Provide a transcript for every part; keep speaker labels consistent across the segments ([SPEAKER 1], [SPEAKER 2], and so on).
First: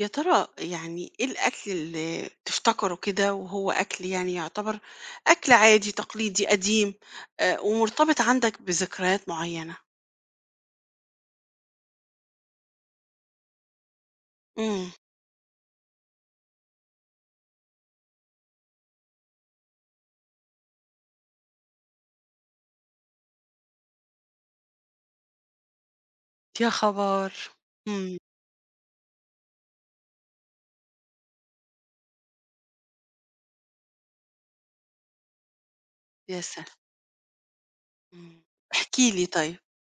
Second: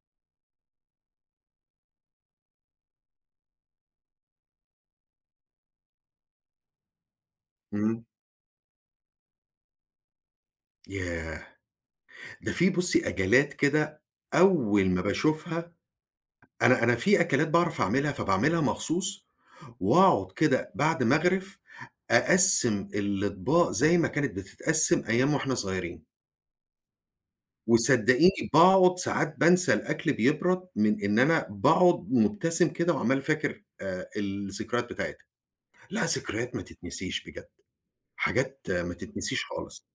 [SPEAKER 1] يا ترى، يعني إيه الأكل اللي تفتكّره كده وهو أكل يعني يُعتبر أكل عادي، تقليدي، قديم آآ
[SPEAKER 2] امم.
[SPEAKER 1] ومرتبط عندك بذكريات معيّنة؟
[SPEAKER 2] ياه! ده في بُصّي أكلات كده
[SPEAKER 1] امم.
[SPEAKER 2] أوّل ما باشوفها أنا أنا في أكلات باعرف أعملها فباعملها مخصوص، واقعد كده بعد ما أغرف، أقسِّم الاطباق زي ما كانت بتتقسم أيام وإحنا صغيّرين.
[SPEAKER 1] يا خَبر! امم.
[SPEAKER 2] وصدقيني باقعد ساعات بانسى الأكل بيبرد من إن أنا باقعد مُبتسم كده وعمّال فاكر آآ الذكريات بتاعتها. لها
[SPEAKER 1] يا
[SPEAKER 2] ذكريات ما
[SPEAKER 1] سل
[SPEAKER 2] تتنسيش بجد،
[SPEAKER 1] امم.
[SPEAKER 2] حاجات ما
[SPEAKER 1] احكِ لي
[SPEAKER 2] تتنسيش
[SPEAKER 1] طيّب.
[SPEAKER 2] خالص.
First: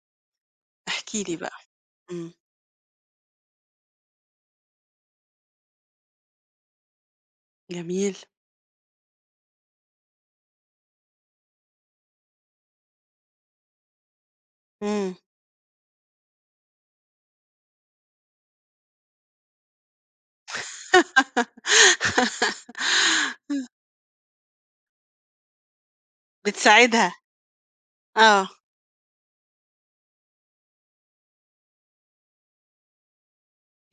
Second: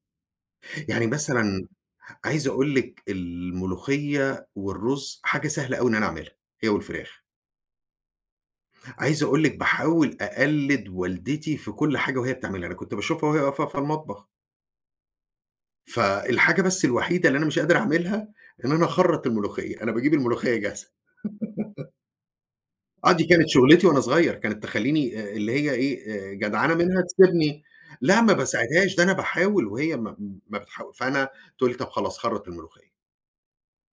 [SPEAKER 2] يعني
[SPEAKER 1] احكِ لي بقى.
[SPEAKER 2] مثلًا،
[SPEAKER 1] امم.
[SPEAKER 2] عايز أقول لِك الملوخية والرز حاجة سهلة أوي إن أنا اعملها هي والفراخ.
[SPEAKER 1] جميل.
[SPEAKER 2] عايز أقول لِك باحاول أقلد والدتي في كل حاجة وهي بتعملها، أنا كنت باشوفها وهي واقفة في المطبخ.
[SPEAKER 1] امم.
[SPEAKER 2] فالحاجة بس الوحيدة اللي أنا مش قادر أعملها إن أنا أخرّط الملوخية، أنا باجيب الملوخية جاهزة. آه، دي كانت شُغّلتي وأنا صغيّر. كانت تخلّيني آآ اللي هي إيه، آآ، جدعنة منها
[SPEAKER 1] بتساعدها.
[SPEAKER 2] تسيبني لأ ما
[SPEAKER 1] آه.
[SPEAKER 2] باساعدهاش ده أنا باحاول وهي ما ما بتحا فأنا تقول لي "طَب خلاص خرّط الملوخية."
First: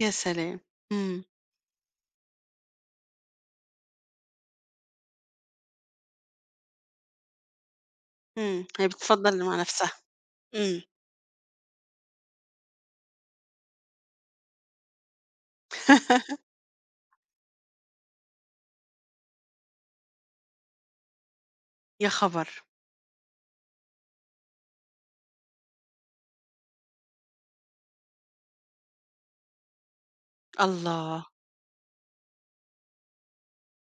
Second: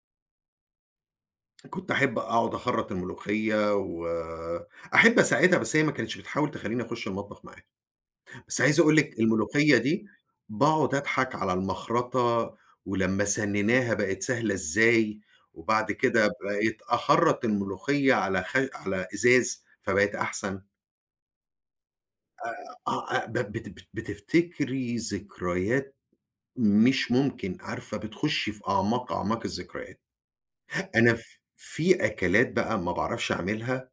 [SPEAKER 1] يا سلام! إمم.
[SPEAKER 2] كنت أحب أقعد أخرّط الملوخية، وأحب أساعدها بس هي ما كانتش بتحاول تخلّيني أخُش المطبخ معاها. بس
[SPEAKER 1] إمم،
[SPEAKER 2] عايز
[SPEAKER 1] هي
[SPEAKER 2] أقول لِك
[SPEAKER 1] بتفضّل ل مع
[SPEAKER 2] الملوخية
[SPEAKER 1] نفسها.
[SPEAKER 2] دي
[SPEAKER 1] إمم.
[SPEAKER 2] باقعد أضحك على المَخَرطَة، ولمّا سنِّنَاها بقت سهلة إزاي، وبعد كده بقيت أخرّط الملوخية على خش على إزاز فبقت أحسن.
[SPEAKER 1] يا خبر!
[SPEAKER 2] آآ آه ب بت بت بتفتكري ذكريات مش ممكن، عارفة بتخُشي في أعماق أعماق الذكريات. أنا
[SPEAKER 1] الله.
[SPEAKER 2] في أكلات بقى ما باعرفش أعملها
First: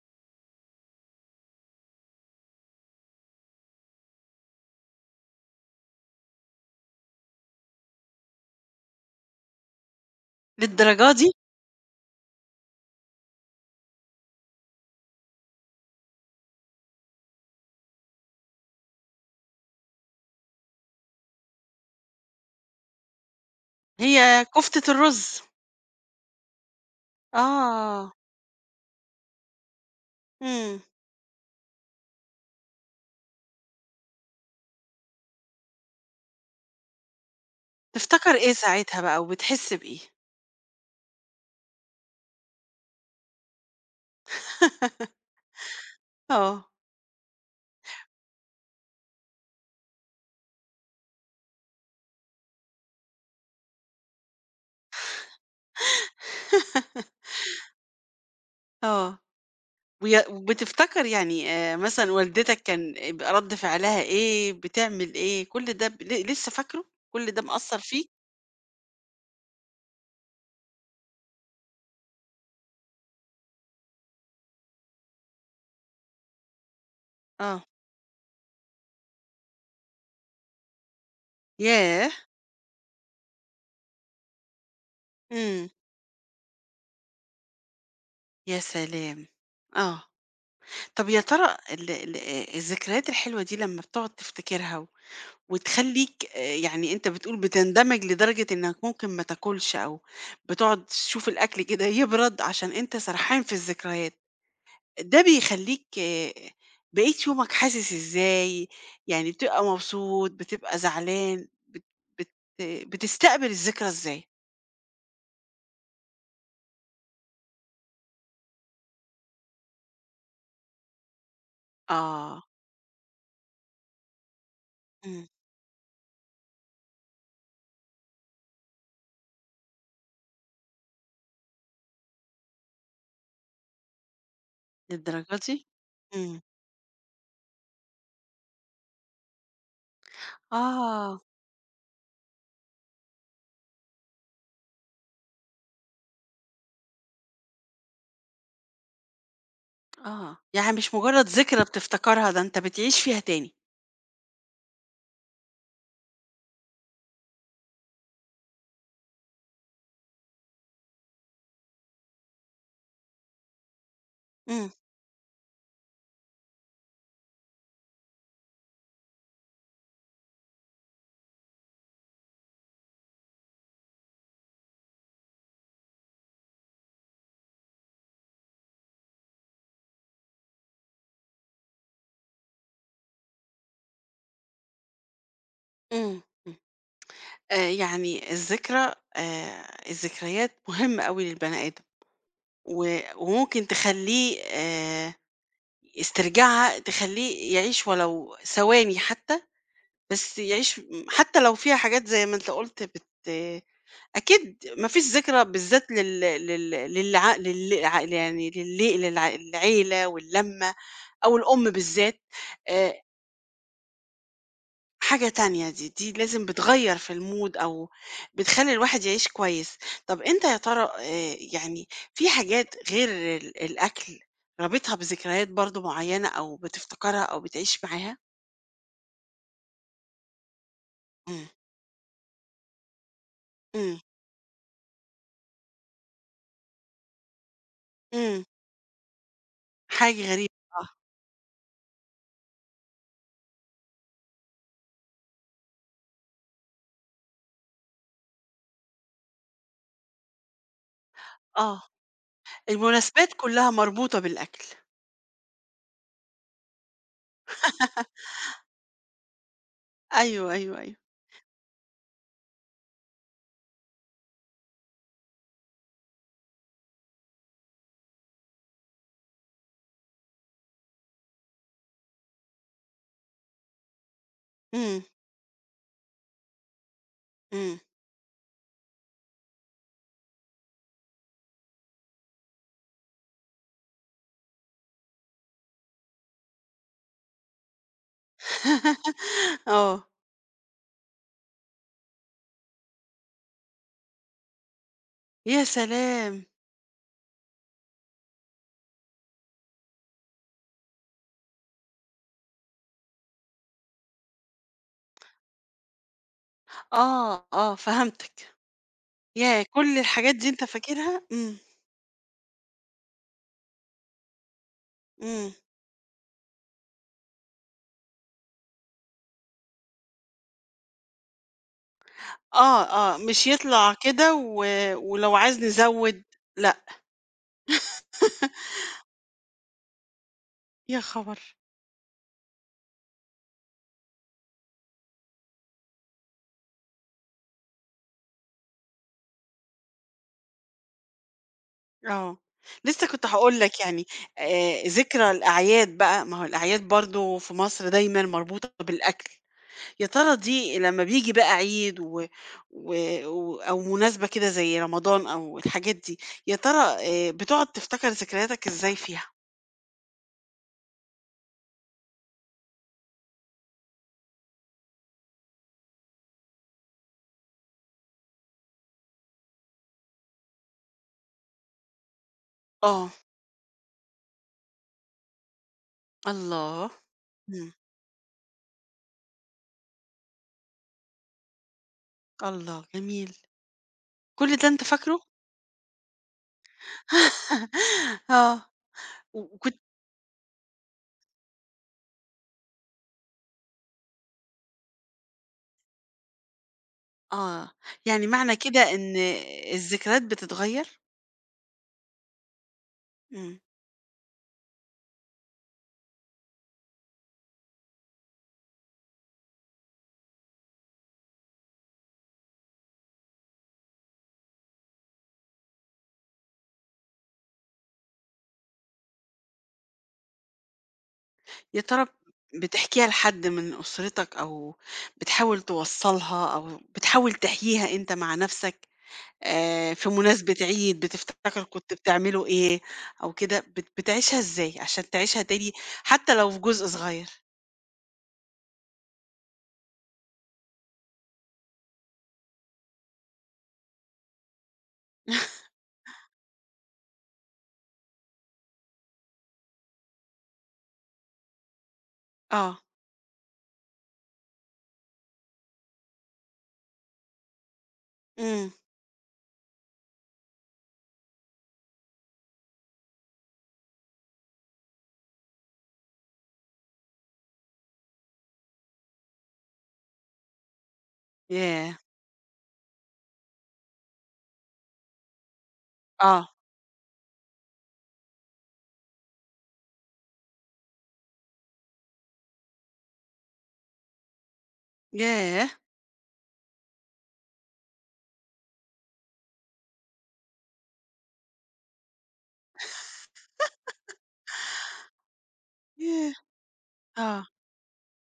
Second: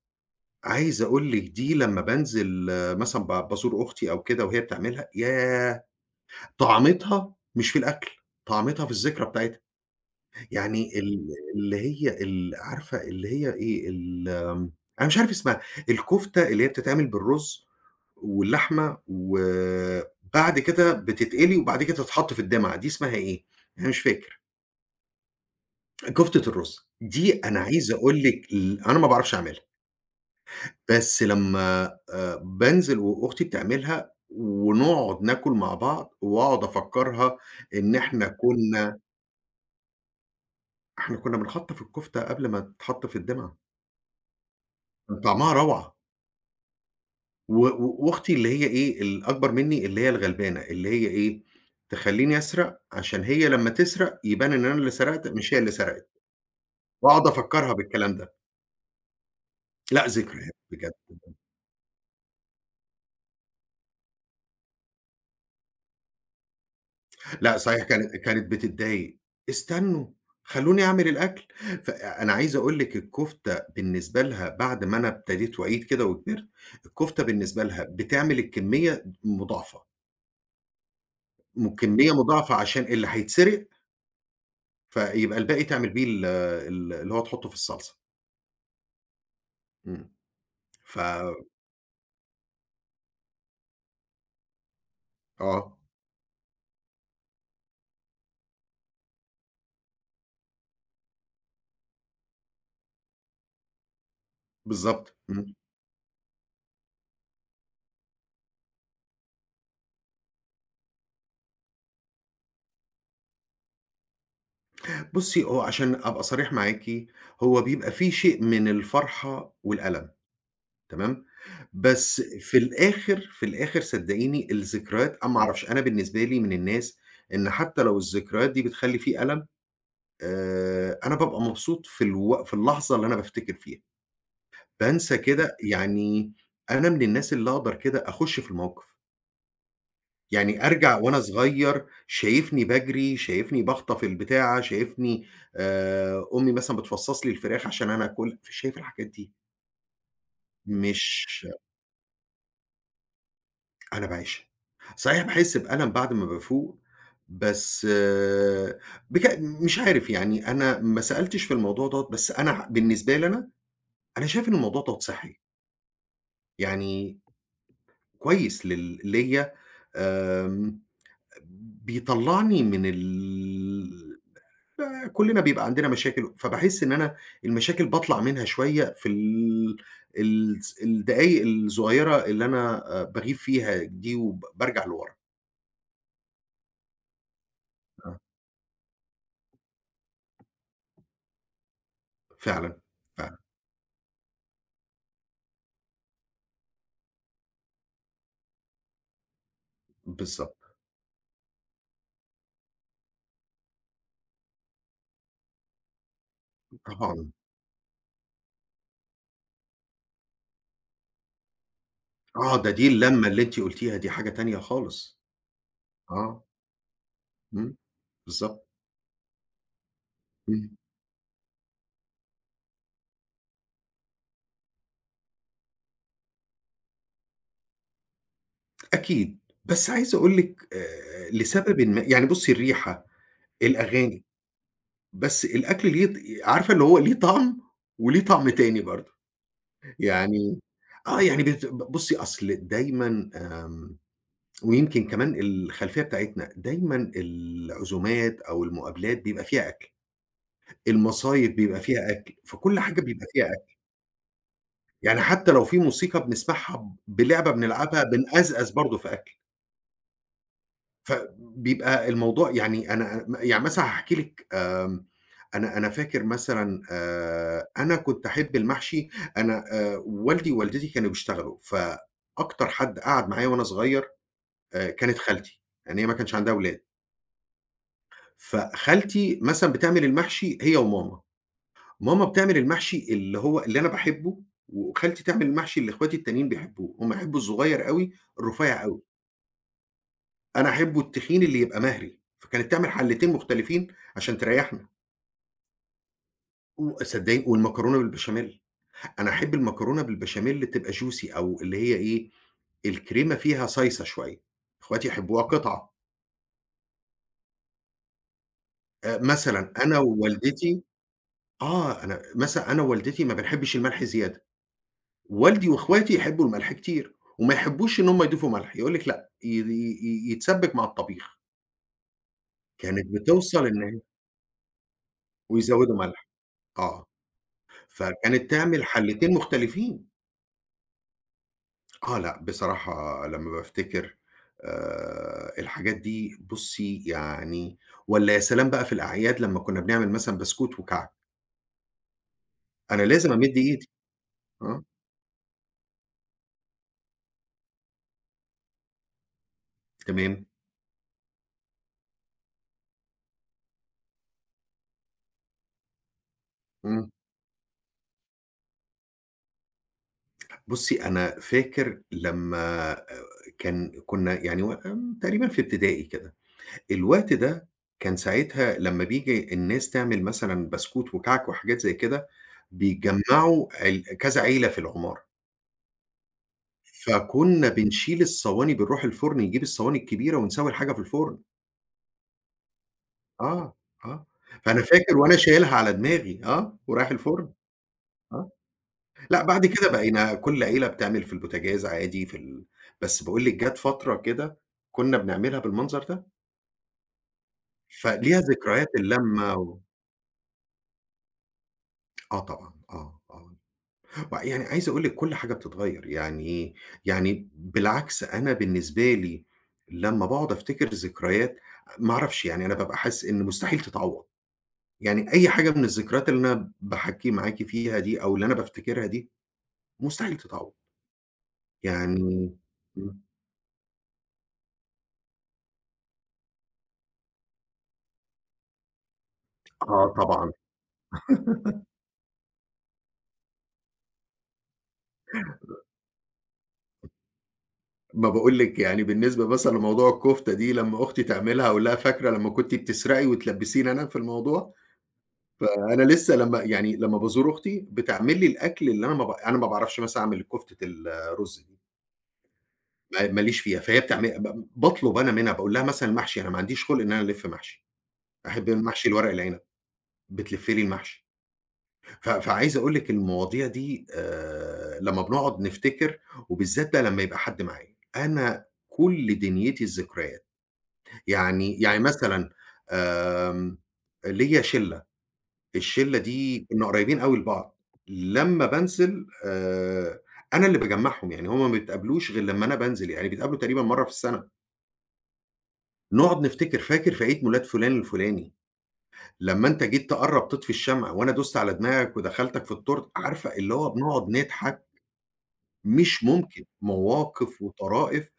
[SPEAKER 2] عايز أقول لِك دي لما بانزل مثلًا ب بازور أختي أو كده وهي بتعملها، ياه! طعامتها مش في الأكل، طعامتها في الذكرى بتاعتها. يعني
[SPEAKER 1] للدرجة
[SPEAKER 2] ال
[SPEAKER 1] دي؟!
[SPEAKER 2] اللي هي ال عارفة اللي هي إيه ال آمم، أنا مش عارف اسمها الكفتة اللي هي بتتعمل بالرز واللحمة وبعد كده بتتقلي وبعد كده تتحط في الدمعة، دي اسمها إيه؟ أنا مش فاكر.
[SPEAKER 1] هي كفتة الرز.
[SPEAKER 2] كفتة الرز، دي أنا عايز
[SPEAKER 1] آه.
[SPEAKER 2] أقول لِك ال أنا ما باعرَفش أعملها.
[SPEAKER 1] إمم.
[SPEAKER 2] بس لمّا آآ بانزِل و وأختي بتعملها، ونقعد ناكل مع بعض وأقعد أفكّرها إن إحنا
[SPEAKER 1] تفتكر إيه
[SPEAKER 2] كُنّا
[SPEAKER 1] ساعتها بقى، وبتحس بإيه؟
[SPEAKER 2] إحنا كنّا بنخَطّف الكفتة قبل ما تتحط في الدِّمعَة. كان طعمها رَوْعة.
[SPEAKER 1] آه.
[SPEAKER 2] و و وأختي اللي هي إيه، الأكبر مني اللي هي الغلبانة، اللي هي إيه. تخلّيني أسرق عشان هي لمّا تسرق يبان إن أنا اللي سرقت، مش هي اللي سرقِت. واقعد أفكّرها بالكلام ده.
[SPEAKER 1] آه.
[SPEAKER 2] لأ
[SPEAKER 1] ويا
[SPEAKER 2] ذكريات بجد.
[SPEAKER 1] بتفتكر يعني آآ، مثلًا والدتك كان بيبقى رد فعلها إيه؟ بتعمل إيه؟ كُلّ ده ب ل لسه فاكرُه، كُلّ ده
[SPEAKER 2] لأ،
[SPEAKER 1] مأثّر
[SPEAKER 2] صحيح
[SPEAKER 1] فيك؟
[SPEAKER 2] كانت كانت بتضايق. "استنّوا خلّوني أعمل الأكل" فأنا عايز أقول لِك الكفتة بالنسبة لها بعد ما أنا ابتديت وعيت كده وكِبرت، الكفتة
[SPEAKER 1] آه.
[SPEAKER 2] بالنسبة لها بتعمل الكمية مُ مضاعفة.
[SPEAKER 1] ياه!
[SPEAKER 2] والكمية مضاعفة عشان اللي هيتسرق فيبقى الباقي
[SPEAKER 1] إمم.
[SPEAKER 2] تعمل بيه ال ال اللي هو تحُطُّه في الصلصة.
[SPEAKER 1] يا سلام! آه.
[SPEAKER 2] إمم ف
[SPEAKER 1] طَب يا ترى ال ال الذكريات الحلوة دي لما بتقعد تفتكرها و
[SPEAKER 2] آه.
[SPEAKER 1] وتخلّيك آآ يعني أنت بتقول بتندمج لدرجة إنك ممكن ما تاكلش أو بتقعد تشوف الأكل كده يبرد، عشان أنت سرحان في الذكريات،
[SPEAKER 2] بالضبط.
[SPEAKER 1] ده
[SPEAKER 2] امم.
[SPEAKER 1] بيخلّيك بقية يومك حاسس إزاي؟ يعني بتبقى مبسوط، بتبقى زعلان، بت بت بتستقبل الذكرى إزاي؟
[SPEAKER 2] بُصّي هو عشان أبقى صريح معاكِ، هو بيبقى في شيء من الفرحة والألم، تمام؟ بس
[SPEAKER 1] آه.
[SPEAKER 2] في الآخر، في الآخر صدقيني الذكريات
[SPEAKER 1] إمم.
[SPEAKER 2] أنا ما أعرفش أنا بالنسبة لي من الناس إن حتى لو الذكريات دي بتخلّي في ألم، آآ، أنا بابقى مبسوط في الوق في اللحظة اللي أنا بافتكر فيها، بانسى
[SPEAKER 1] للدرجة
[SPEAKER 2] كده
[SPEAKER 1] دي؟!
[SPEAKER 2] يعني
[SPEAKER 1] إمم.
[SPEAKER 2] أنا من الناس اللي أقدر كده أخُش في الموقف. يعني أرجع وأنا
[SPEAKER 1] آه.
[SPEAKER 2] صغير شايفني باجري، شايفني باخطف البتاعة، شايفني آآ أمي مثلًا بتفصص لي الفراخ عشان أنا آكل، فشايف الحاجات دي.
[SPEAKER 1] آه، يعني مش مجرّد
[SPEAKER 2] مش
[SPEAKER 1] ذكرى بتفتكرها، ده أنت بتعيش فيها تاني.
[SPEAKER 2] أنا باعيشها. صحيح، باحس بألم بعد ما بافُوق. بس بج مش عارف يعني أنا ما سألتش في الموضوع دوّة بس أنا ح بالنسبة لي أنا، أنا شايف إن
[SPEAKER 1] امم.
[SPEAKER 2] الموضوع دوّة صِحّي. يعني كويس لل ليَّ آمم. بيطلّعني من ال آآ، كلّنا بيبقى عندنا مشاكل، فباحس إن أنا المشاكل باطلّع منها شوية في ال ال س الدقايق الصغيّرة اللي أنا آآ، باغيب فيها دي وب بارجَع لوَرا.
[SPEAKER 1] امم، امم. آآ
[SPEAKER 2] آه.
[SPEAKER 1] يعني الذكرى آآ، الذكريات مُهمّة أوي للبني آدم،
[SPEAKER 2] فعلًا،
[SPEAKER 1] و
[SPEAKER 2] فعلًا.
[SPEAKER 1] وممكن تخلّيه آآ، استرجاعها تخلّيه يعيش ولو ثواني حتى، بس
[SPEAKER 2] بالضبط.
[SPEAKER 1] يعيش م حتى لو فيها حاجات زي ما أنت قُلت بت أكيد ما فيش ذكرى بالذات لل لل
[SPEAKER 2] [unintelligible]
[SPEAKER 1] للع لل ع يعني لل للع للعيلة واللمّة أو الأم بالذات
[SPEAKER 2] آه ده دي
[SPEAKER 1] آآ
[SPEAKER 2] اللمّة اللي أنتِ قُلتيها دي حاجة تانية خالص.
[SPEAKER 1] حاجة تانية دي، دي
[SPEAKER 2] آه.
[SPEAKER 1] لازم بتغيّر في الmood
[SPEAKER 2] إمم.
[SPEAKER 1] أو
[SPEAKER 2] بالضبط.
[SPEAKER 1] بتخلّي الواحد يعيش كويس. طَب أنت يا
[SPEAKER 2] إمم.
[SPEAKER 1] ترى آآ يعني في حاجات غير ال الأكل رابطها بذكريات برضه معيّنة أو بتفتكرها أو بتعيش معاها؟
[SPEAKER 2] أكيد. بس عايز أقول لِك آآ
[SPEAKER 1] إمم.
[SPEAKER 2] لسببٍ ما، يعني بُصّي الريحة،
[SPEAKER 1] إمم.
[SPEAKER 2] الأغاني، بس الأكل ليه ط عارفة اللي هو ليه طَعم، وليه
[SPEAKER 1] إمم.
[SPEAKER 2] طَعم تاني برضه
[SPEAKER 1] حاجة غريبة،
[SPEAKER 2] يعني،
[SPEAKER 1] آه.
[SPEAKER 2] آه يعني بت ب بُصّي، أصل دايمًا آمم ويمكن كمان الخلفيّة بتاعتنا، دايمًا العزومات أو المقابلات بيبقى فيها أكْل، المصايب بيبقى
[SPEAKER 1] آه،
[SPEAKER 2] فيها أكْل، في كل حاجة بيبقى
[SPEAKER 1] المناسبات
[SPEAKER 2] فيها
[SPEAKER 1] كلّها
[SPEAKER 2] أكْل.
[SPEAKER 1] مربوطة بالأكل.
[SPEAKER 2] يعني حتى لو في موسيقى بنسمَعها، ب لعبة بنلعبها، بنأزأز برضه في أكْل.
[SPEAKER 1] أيوه، أيوه، أيوه.
[SPEAKER 2] ف بيبقى الموضوع يعني أنا م يعني مثلًا هاحكي لِك آمم، أنا أنا فاكر مثلًا آآ أنا كنت أحب المحشي، أنا آآ والدي ووالدتي كانوا بيشتغلوا، فأكتر حد قعَد معايا وأنا صغير آآ
[SPEAKER 1] إمم.
[SPEAKER 2] كانت خالتي لأن هي ما كانش عندها ولاد.
[SPEAKER 1] إمم.
[SPEAKER 2] فخالتي مثلًا بتعمل المحشي هي وماما، ماما بتعمل المحشي اللي هو اللي أنا باحبّه وخالتي تعمل المحشي اللي إخواتي التانيين بيحبّوه، هُم بيحبّوا الصغيّر أوي الرفيّع أوي.
[SPEAKER 1] آه.
[SPEAKER 2] أنا أحبّه التخين اللي يبقى مَهْري. فكانت تعمل حَلّتين مُختلفين عشان تريّحنا.
[SPEAKER 1] يا سلام!
[SPEAKER 2] و صدّقيني والمكرونة بالبشاميل. أنا أحب المكرونة بالبشاميل تبقى Juicy أو اللي هي إيه الكريمة فيها صايصة شويّة. إخواتي يحبوها قِطع.
[SPEAKER 1] آه، آه فهمتك.
[SPEAKER 2] آآ
[SPEAKER 1] ياه!
[SPEAKER 2] مثلًا
[SPEAKER 1] كل
[SPEAKER 2] أنا
[SPEAKER 1] الحاجات دي أنت
[SPEAKER 2] ووالدتي
[SPEAKER 1] فاكرها؟ إمم.
[SPEAKER 2] آه أنا مثلًا أنا ووالدتي ما بنحبش الملح زيادة.
[SPEAKER 1] إمم.
[SPEAKER 2] والدي وإخواتي يحبّوا الملح كتير، وما يحبّوش إن هُم يضيفوا ملح، يقول لِك لأ ي ي ي يتسبّك مع الطبيخ.
[SPEAKER 1] آه،
[SPEAKER 2] كانت
[SPEAKER 1] آه. مش
[SPEAKER 2] بتوصّل إن
[SPEAKER 1] يطلع
[SPEAKER 2] هي
[SPEAKER 1] كده و ولو عاز
[SPEAKER 2] ويزودوا
[SPEAKER 1] نزوّد.
[SPEAKER 2] ملح
[SPEAKER 1] لأ.
[SPEAKER 2] آه. فكانت تِعمل حَلّتين مختلفين.
[SPEAKER 1] يا خبر!
[SPEAKER 2] آه لأ بصراحة لمّا بافتكر آآ الحاجات دي بُصّي يعني والّا يا سلام بقى في الأعياد لمّا كُنّا بنعمل مثلًا بسكوت وكعك!
[SPEAKER 1] آه.
[SPEAKER 2] أنا
[SPEAKER 1] لسه كنت
[SPEAKER 2] لازم أمِدّ
[SPEAKER 1] هاقول لك
[SPEAKER 2] إيدي.
[SPEAKER 1] يعني،
[SPEAKER 2] آه.
[SPEAKER 1] آآ ذكرى الأعياد بقى، ما هو الأعياد برضه في مصر دايمًا مربوطة بالأكل. يا ترى
[SPEAKER 2] تمام.
[SPEAKER 1] دي لمّا بييجي بقى عيد و و و أو مناسبة كده زي رمضان أو الحاجات دي يا ترى
[SPEAKER 2] إمم.
[SPEAKER 1] آآ بتقعد تفتكر ذكرياتك إزاي فيها؟
[SPEAKER 2] بُصّي أنا فاكر لمّا آآ كان كنا يعني و تقريبًا في ابتدائي كده، الوقت ده كان ساعتها لمّا بييجي الناس تعمل مثلًا بسكوت وكعك وحاجات زي كده،
[SPEAKER 1] آه.
[SPEAKER 2] بيتجمّعوا ال كذا عيلة في العمارة.
[SPEAKER 1] الله
[SPEAKER 2] فكُنا
[SPEAKER 1] إمم.
[SPEAKER 2] بنشيل الصواني بنروح الفرن نجيب الصواني الكبيرة ونسوي الحاجة في الفرن.
[SPEAKER 1] الله جميل
[SPEAKER 2] آه آه،
[SPEAKER 1] كل ده
[SPEAKER 2] فأنا
[SPEAKER 1] أنت
[SPEAKER 2] فاكر
[SPEAKER 1] فاكره؟
[SPEAKER 2] وأنا شايلها على دماغي آه ورايح الفرن آه،
[SPEAKER 1] آه و
[SPEAKER 2] لأ بعد
[SPEAKER 1] وكنت
[SPEAKER 2] كده بقينا كل عيلة بتعمل في البوتاجاز عادي في ال بس باقول لِك جات فترة كده كنا بنعملها بالمنظر ده.
[SPEAKER 1] آه، يعني
[SPEAKER 2] فليها
[SPEAKER 1] معنى كده
[SPEAKER 2] ذكريات
[SPEAKER 1] إن
[SPEAKER 2] اللّمّة و
[SPEAKER 1] الذكريات بتتغير؟
[SPEAKER 2] آه طبعًا آه آه،
[SPEAKER 1] إمم.
[SPEAKER 2] و يعني عايز أقول لِك كل حاجة بتتغير يعني إيه يعني ب بالعكس أنا بالنسبة لي لمّا باقعد أفتكر الذكريات، ما أعرفش يعني أنا بابقى حاسس إن مستحيل تتعوّض يعني أي حاجة من الذكريات اللي أنا باحكّي معاكِ فيها دي أو اللي أنا بافتكرها دي مستحيل تتعوض.
[SPEAKER 1] يا ترى ب
[SPEAKER 2] يعني
[SPEAKER 1] بتحكيها
[SPEAKER 2] إمم.
[SPEAKER 1] لحد من أسرتك أو بتحاول توصّلها أو بتحاول تحكيها أنت مع نفسك، آآ في
[SPEAKER 2] آه، طبعًا.
[SPEAKER 1] مناسبة عيد بتفتكر كنت بتعملوا إيه أو كده بت بتعيشها إزاي عشان تعيشها تاني، حتى لو في جزء
[SPEAKER 2] م
[SPEAKER 1] صغيّر؟
[SPEAKER 2] ما باقول لِك يعني بالنسبة مثلًا لموضوع الكفتة دي لمّا أختي تعملها أقول لها: "فاكرة لمّا كنتِ بتسرقي وتلبّسيني أنا في الموضوع؟" فأنا لسه لمّا يعني لمّا بازور أختي بتعمل لي الأكل اللي أنا ما ب أنا ما باعرفش مثلًا أعمل كفتة ال الرز دي.
[SPEAKER 1] آه.
[SPEAKER 2] ما ما ليش فيها فهي بتعمل ب باطلب أنا منها باقول لها مثلًا محشي، أنا ما عنديش خُلْق إن أنا ألف محشي. أحب
[SPEAKER 1] امم.
[SPEAKER 2] المحشي الورق العنب، بتلف لي المحشي. ف فعايز أقول لِك المواضيع دي آآ لمّا بنقعد نفتكر وبالذات بقى لمّا يبقى حد معايا. أنا كل دنيتي الذكريات، يعني
[SPEAKER 1] ياه!
[SPEAKER 2] يعني مثلًا آمم ليّا شِلّة، الشلّة
[SPEAKER 1] آه.
[SPEAKER 2] دي كنا قريبين أوي لبعض. لمّا بانزل آآ، أنا اللي باجمعهُم يعني هُم ما يتقابلوش غير لمّا أنا بانزل، يعني بيتقابلوا تقريبًا مرّة في السّنة.
[SPEAKER 1] ياه!
[SPEAKER 2] نُقعد نفتكر، "فاكر في عيد ميلاد فلان الفلاني، لمّا أنت جيت تقرّب تطفي الشمع وأنا دُست على دماغك ودخلتَك في التورتة؟" عارفة اللي هو بنقعد نضحك. مش
[SPEAKER 1] ياه!
[SPEAKER 2] ممكن،
[SPEAKER 1] آه.
[SPEAKER 2] مواقف وطرائف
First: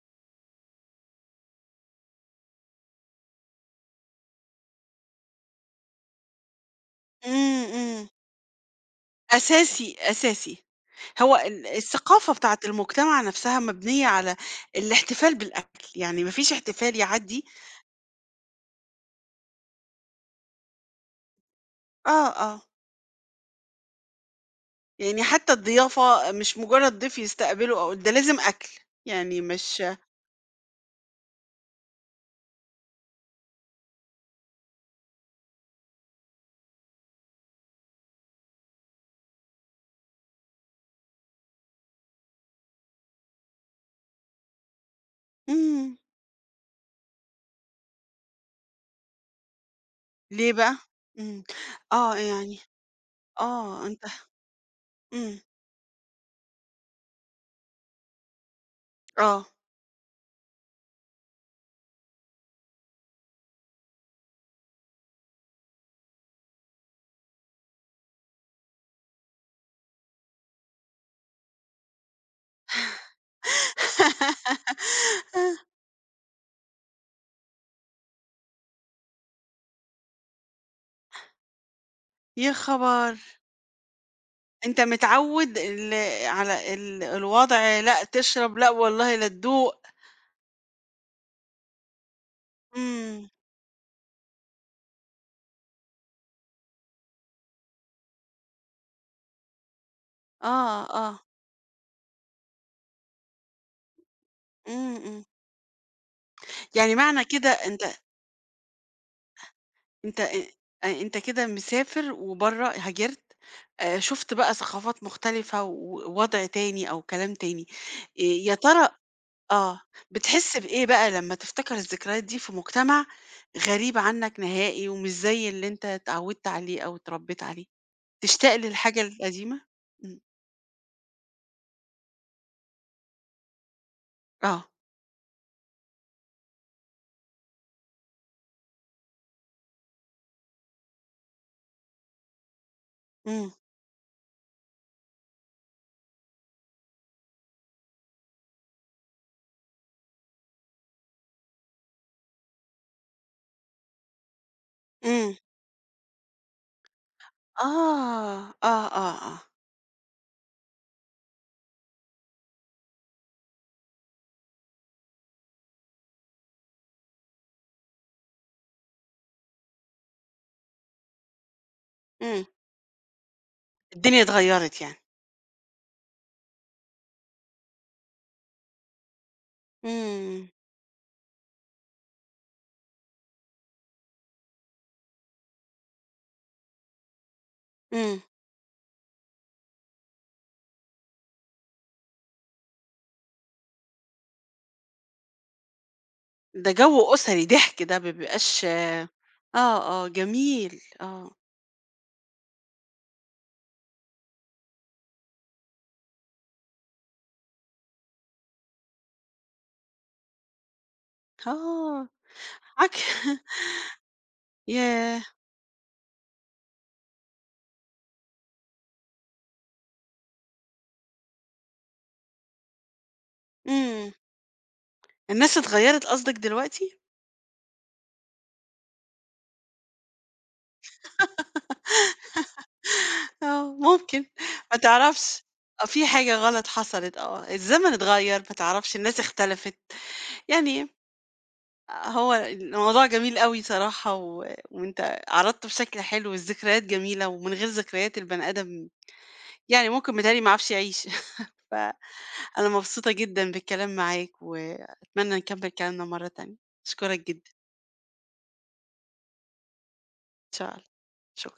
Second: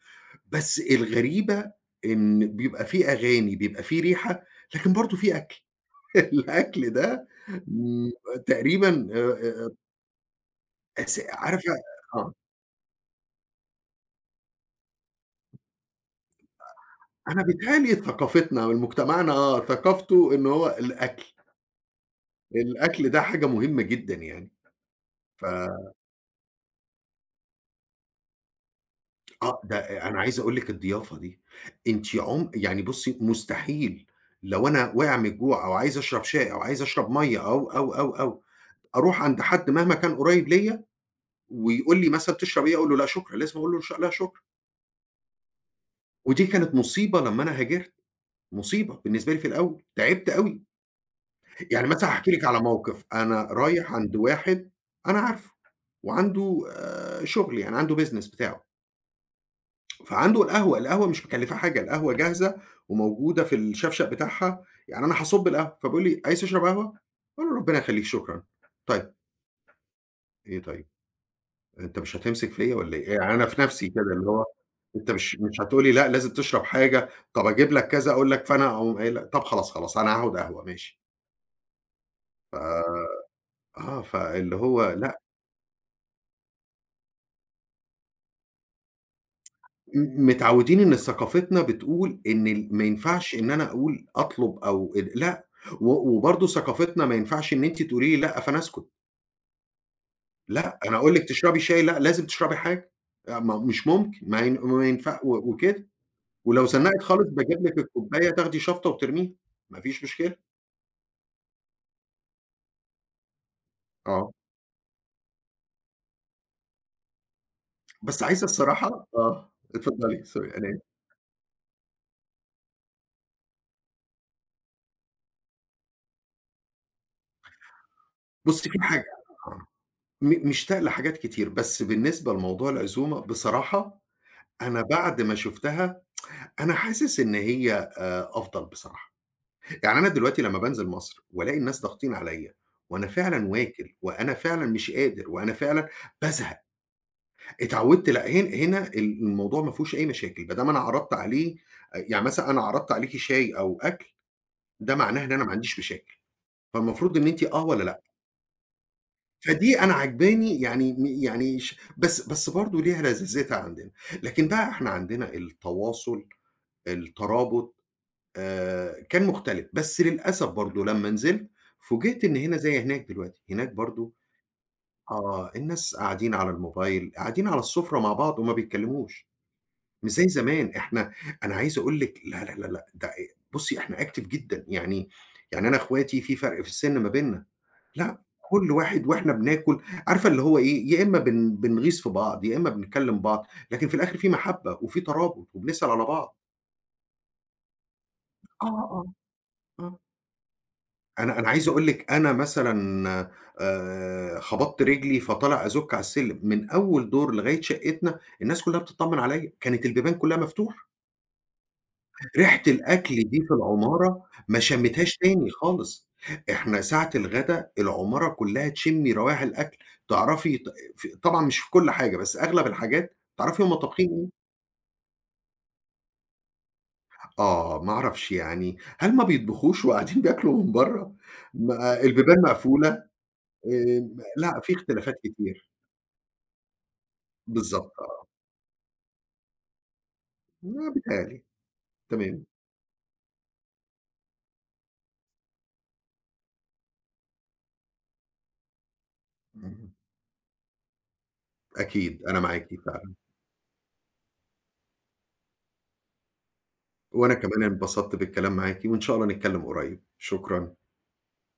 [SPEAKER 2] بس الغريبة إن بيبقى في أغاني، بيبقى في ريحة، لكن برضه في أكل. الأكل ده،
[SPEAKER 1] إمم، إمم.
[SPEAKER 2] امم، تقريبًا آآ، آآ
[SPEAKER 1] أساسي، أساسي.
[SPEAKER 2] اس
[SPEAKER 1] هو ال
[SPEAKER 2] عارفة
[SPEAKER 1] الثقافة
[SPEAKER 2] آه.
[SPEAKER 1] بتاعة المُجتمع نفسها مبنية على الاحتفال بالأكل، يعني ما فيش احتفال
[SPEAKER 2] أنا
[SPEAKER 1] يعدّي
[SPEAKER 2] بيتهيأ لي ثقافتنا ولمجتمعنا آه، ثقافته إن هو الأكل.
[SPEAKER 1] آه، آه.
[SPEAKER 2] الأكل ده حاجة مُهمة جدًا يعني.
[SPEAKER 1] يعني
[SPEAKER 2] ف
[SPEAKER 1] حتى الضيافة مش مجرّد ضيف يستقبله أو ده لازم أكل، يعني
[SPEAKER 2] آه، ده
[SPEAKER 1] مش
[SPEAKER 2] أ أنا عايز أقول لِك الضيافه دي، أنتِ عم يعني بُصّي مستحيل، لو أنا واقع من الجوع أو عايز أشرب شاي أو عايز أشرب مَيّة أو، أو، أو، أو أروح عند حد مهما كان قريب ليّا، ويقول لي مثلًا: "تَشرب إيه؟" أقول له: "لأ، شكرًا." لازم أقول له: "لا شكرًا."
[SPEAKER 1] إمم.
[SPEAKER 2] ودي كانت مُصيبة لمّا أنا هاجرت. مُصيبة بالنسبة لي في الأوّل، تعبت
[SPEAKER 1] ليه
[SPEAKER 2] أوي.
[SPEAKER 1] بقى؟ امم،
[SPEAKER 2] يعني مثلًا
[SPEAKER 1] آه
[SPEAKER 2] هاحكي لِك
[SPEAKER 1] يعني
[SPEAKER 2] على موقف، أنا
[SPEAKER 1] آه،
[SPEAKER 2] رايح
[SPEAKER 1] أنت
[SPEAKER 2] عند واحد أنا
[SPEAKER 1] امم.
[SPEAKER 2] عارفه، وعنده شغل يعني عنده business بتاعه.
[SPEAKER 1] آه.
[SPEAKER 2] فعنده القهوة، القهوة مش مكلّفاه حاجة. القهوة جاهزة وموجودة في الشفشق بتاعها، يعني أنا هاصُب القهوة فبيقول لي: "عايز تشرب قهوة؟" أقول له: "ربنا يخلّيك، شكرًا." "طيب." إيه طيب؟! أنت مش هتمسِك فيَّ والّا إيه؟ يعني أنا في نِفسي كده، اللي هو أنت مش مش هتقول لي لأ، لازم تشرَب حاجة، طََب أجيب لك كذا أقول لك فأنا أقوم قايل لك طََب خلاص، خلاص أنا هاخُد قهوة ماشي.
[SPEAKER 1] يا
[SPEAKER 2] آآ،
[SPEAKER 1] خبر!
[SPEAKER 2] آه، فاللي
[SPEAKER 1] أنت
[SPEAKER 2] هو لأ.
[SPEAKER 1] متعوّد ال على ال الوضع لأ تشرب، لأ والله لتدوق.
[SPEAKER 2] م متعوّدين إن ثقافتنا بتقول إن ال ما
[SPEAKER 1] إمم.
[SPEAKER 2] ينفَعش إن أنا أقول أطلُب أو ال لأ و وبرضه ثقافتنا ما ينفَعش إن أنتِ تقولي لي لأ فأنا أسكُت. لأ،
[SPEAKER 1] آه،
[SPEAKER 2] أنا أقول
[SPEAKER 1] آه.
[SPEAKER 2] لِك تشرَبي شاي، لأ، لازم تشرَبي حاجة، أ ما مش ممكن ما ين ما
[SPEAKER 1] إمم،
[SPEAKER 2] ينفع
[SPEAKER 1] إمم.
[SPEAKER 2] و وكده، ولو
[SPEAKER 1] يعني
[SPEAKER 2] زنّقِت
[SPEAKER 1] معنى
[SPEAKER 2] خالص
[SPEAKER 1] كده
[SPEAKER 2] باجيب لِك
[SPEAKER 1] أنت
[SPEAKER 2] الكوباية تاخدي شفطه وترميها ما فيش
[SPEAKER 1] أنت،
[SPEAKER 2] مشكلة.
[SPEAKER 1] أ أنت كده مسافر وبرّه هاجرت آآ شُفت
[SPEAKER 2] آه.
[SPEAKER 1] بقى ثقافات مختلِفة ووضع تاني أو كلام تاني. آآ
[SPEAKER 2] بس عايزة
[SPEAKER 1] يا ترى،
[SPEAKER 2] الصراحة؟ آه
[SPEAKER 1] آه،
[SPEAKER 2] اتفضلي،
[SPEAKER 1] بتحس
[SPEAKER 2] sorry أنا أسف.
[SPEAKER 1] بإيه بقى لمّا تفتكر الذكريات دي في مجتمَع غريب عنك نهائي ومش زي اللي أنت اتعوّدت عليه أو اتربّيت عليه؟ تشتاق
[SPEAKER 2] بُصّي، في
[SPEAKER 1] للحاجة
[SPEAKER 2] حاجة
[SPEAKER 1] القديمة؟
[SPEAKER 2] آه
[SPEAKER 1] إمم.
[SPEAKER 2] م مشتاق لحاجات كتير، بس بالنسبة لموضوع العزومة بصراحة
[SPEAKER 1] آه.
[SPEAKER 2] أنا بعد ما شُفتها أنا حاسس إن هي آآ أفضَل بصراحة، يعني أنا دلوقتي لمّا بانزِل مصر والاقي الناس ضاغطين عليَّ وأنا فعلًا
[SPEAKER 1] إمم.
[SPEAKER 2] واكِل وأنا فعلًا مش قادر وأنا فعلًا بازهَق، اتعوّدت لأ، هن هنا ال الموضوع ما فيهوش أي مشاكل، بدام ما أنا عرَضت عليه، يعني مثلًا أنا عرَضت عليكِ شاي أو أكْل ده معناه إن
[SPEAKER 1] إمم.
[SPEAKER 2] أنا ما عنديش مشاكل، فالمفروض إن أنتِ آه والّا لأ؟
[SPEAKER 1] آه، آه، آه، آه.
[SPEAKER 2] فدي أنا عاجباني، يعني م يعني ش بس بس برضه ليها لذاذتها عندنا، لكن بقى إحنا عندنا التواصُل، الترابُط آآ كان مختلِف بس للأسف برضه لمّا نزِلت فوجئت إن
[SPEAKER 1] إمم.
[SPEAKER 2] هنا زي هناك دلوقتي، هناك برضه،
[SPEAKER 1] الدنيا اتغيّرِت يعني.
[SPEAKER 2] آه الناس قاعدين على الموبايل، قاعدين على السُّفرة مع بعض وما بيتكلّموش مش زي
[SPEAKER 1] إمم.
[SPEAKER 2] زمان إحنا، أنا عايز أقول لِك لا، لا، لا، لا ده أ بُصّي إحنا active جدًا يعني، يعني أنا إخواتي في فرْق في السِّن ما بيننا،
[SPEAKER 1] إمم.
[SPEAKER 2] لأ كل واحد وإحنا بناكل، عارفة اللي هو إيه، يا إمّا بن بنغيظ في بعض يا إمّا بنتكلّم بعض، لكن في الآخِر في مَحبّة وفي ترابُط وبنسأل على بعض.
[SPEAKER 1] ده جو أُسري ضِحك ده، ما بيبقاش،
[SPEAKER 2] آه، آه،
[SPEAKER 1] آه،
[SPEAKER 2] آه.
[SPEAKER 1] آه جميل، آه.
[SPEAKER 2] أنا أنا عايز أقول لِك أنا مثلًا آآ خبطت رجلي فطالع أزُوك على السلّم من أول دور لغاية شقّتنا الناس كلّها بتتطمن عليَّ، كانت البيبان كلّها مفتوحة.
[SPEAKER 1] آه
[SPEAKER 2] ريحة
[SPEAKER 1] عك
[SPEAKER 2] الأكل دي في العمارة ما شمّيتهاش
[SPEAKER 1] ياه!
[SPEAKER 2] تاني خالص، إحنا ساعة الغدا العمارة كلّها تشمّي روايح الأكل، تعرَفي ط ف طبعًا مش في كل حاجة بس أغلب الحاجات تعرَفي هُم طابخين
[SPEAKER 1] إمم.
[SPEAKER 2] إيه.
[SPEAKER 1] الناس اتغيّرت قصدك دلوقتي؟
[SPEAKER 2] آه، ما أعرَفش يعني هل ما بيطبخُوش وقاعدين بياكلوا من برّا؟ ما البيبان مقفولة
[SPEAKER 1] آه
[SPEAKER 2] آآ
[SPEAKER 1] ممكن،
[SPEAKER 2] لأ في
[SPEAKER 1] ما
[SPEAKER 2] اختلافات
[SPEAKER 1] تعرَفش،
[SPEAKER 2] كتير.
[SPEAKER 1] في حاجة غلط حصلِت، آه، الزمن
[SPEAKER 2] بالضبط، آه.
[SPEAKER 1] إتغيّر، ما تعرَفش الناس اختلفِت، يعني
[SPEAKER 2] ما بيتهيّأ لي،
[SPEAKER 1] آآ هو
[SPEAKER 2] تمام.
[SPEAKER 1] الموضوع جميل أوي صراحة و وأنت عرَضتُه بشكل حلو، الذكريات جميلة ومن غير ذكريات البني آدم يعني
[SPEAKER 2] اهم.
[SPEAKER 1] ممكن بيتهيّأ لي ما يعرَفش يعيش ف
[SPEAKER 2] أكيد، أنا
[SPEAKER 1] أنا
[SPEAKER 2] معاكِ
[SPEAKER 1] مبسوطة
[SPEAKER 2] فعلًا.
[SPEAKER 1] جدًا بالكلام معاك وأتمنى نكمّل كلامنا مرّة تانية، أشكرَك
[SPEAKER 2] وأنا
[SPEAKER 1] جدًا.
[SPEAKER 2] كمان انبسطت بالكلام معاكِ وإن شاء الله نتكلّم قريّب،
[SPEAKER 1] إن شاء
[SPEAKER 2] شكرًا.
[SPEAKER 1] الله، شكرًا.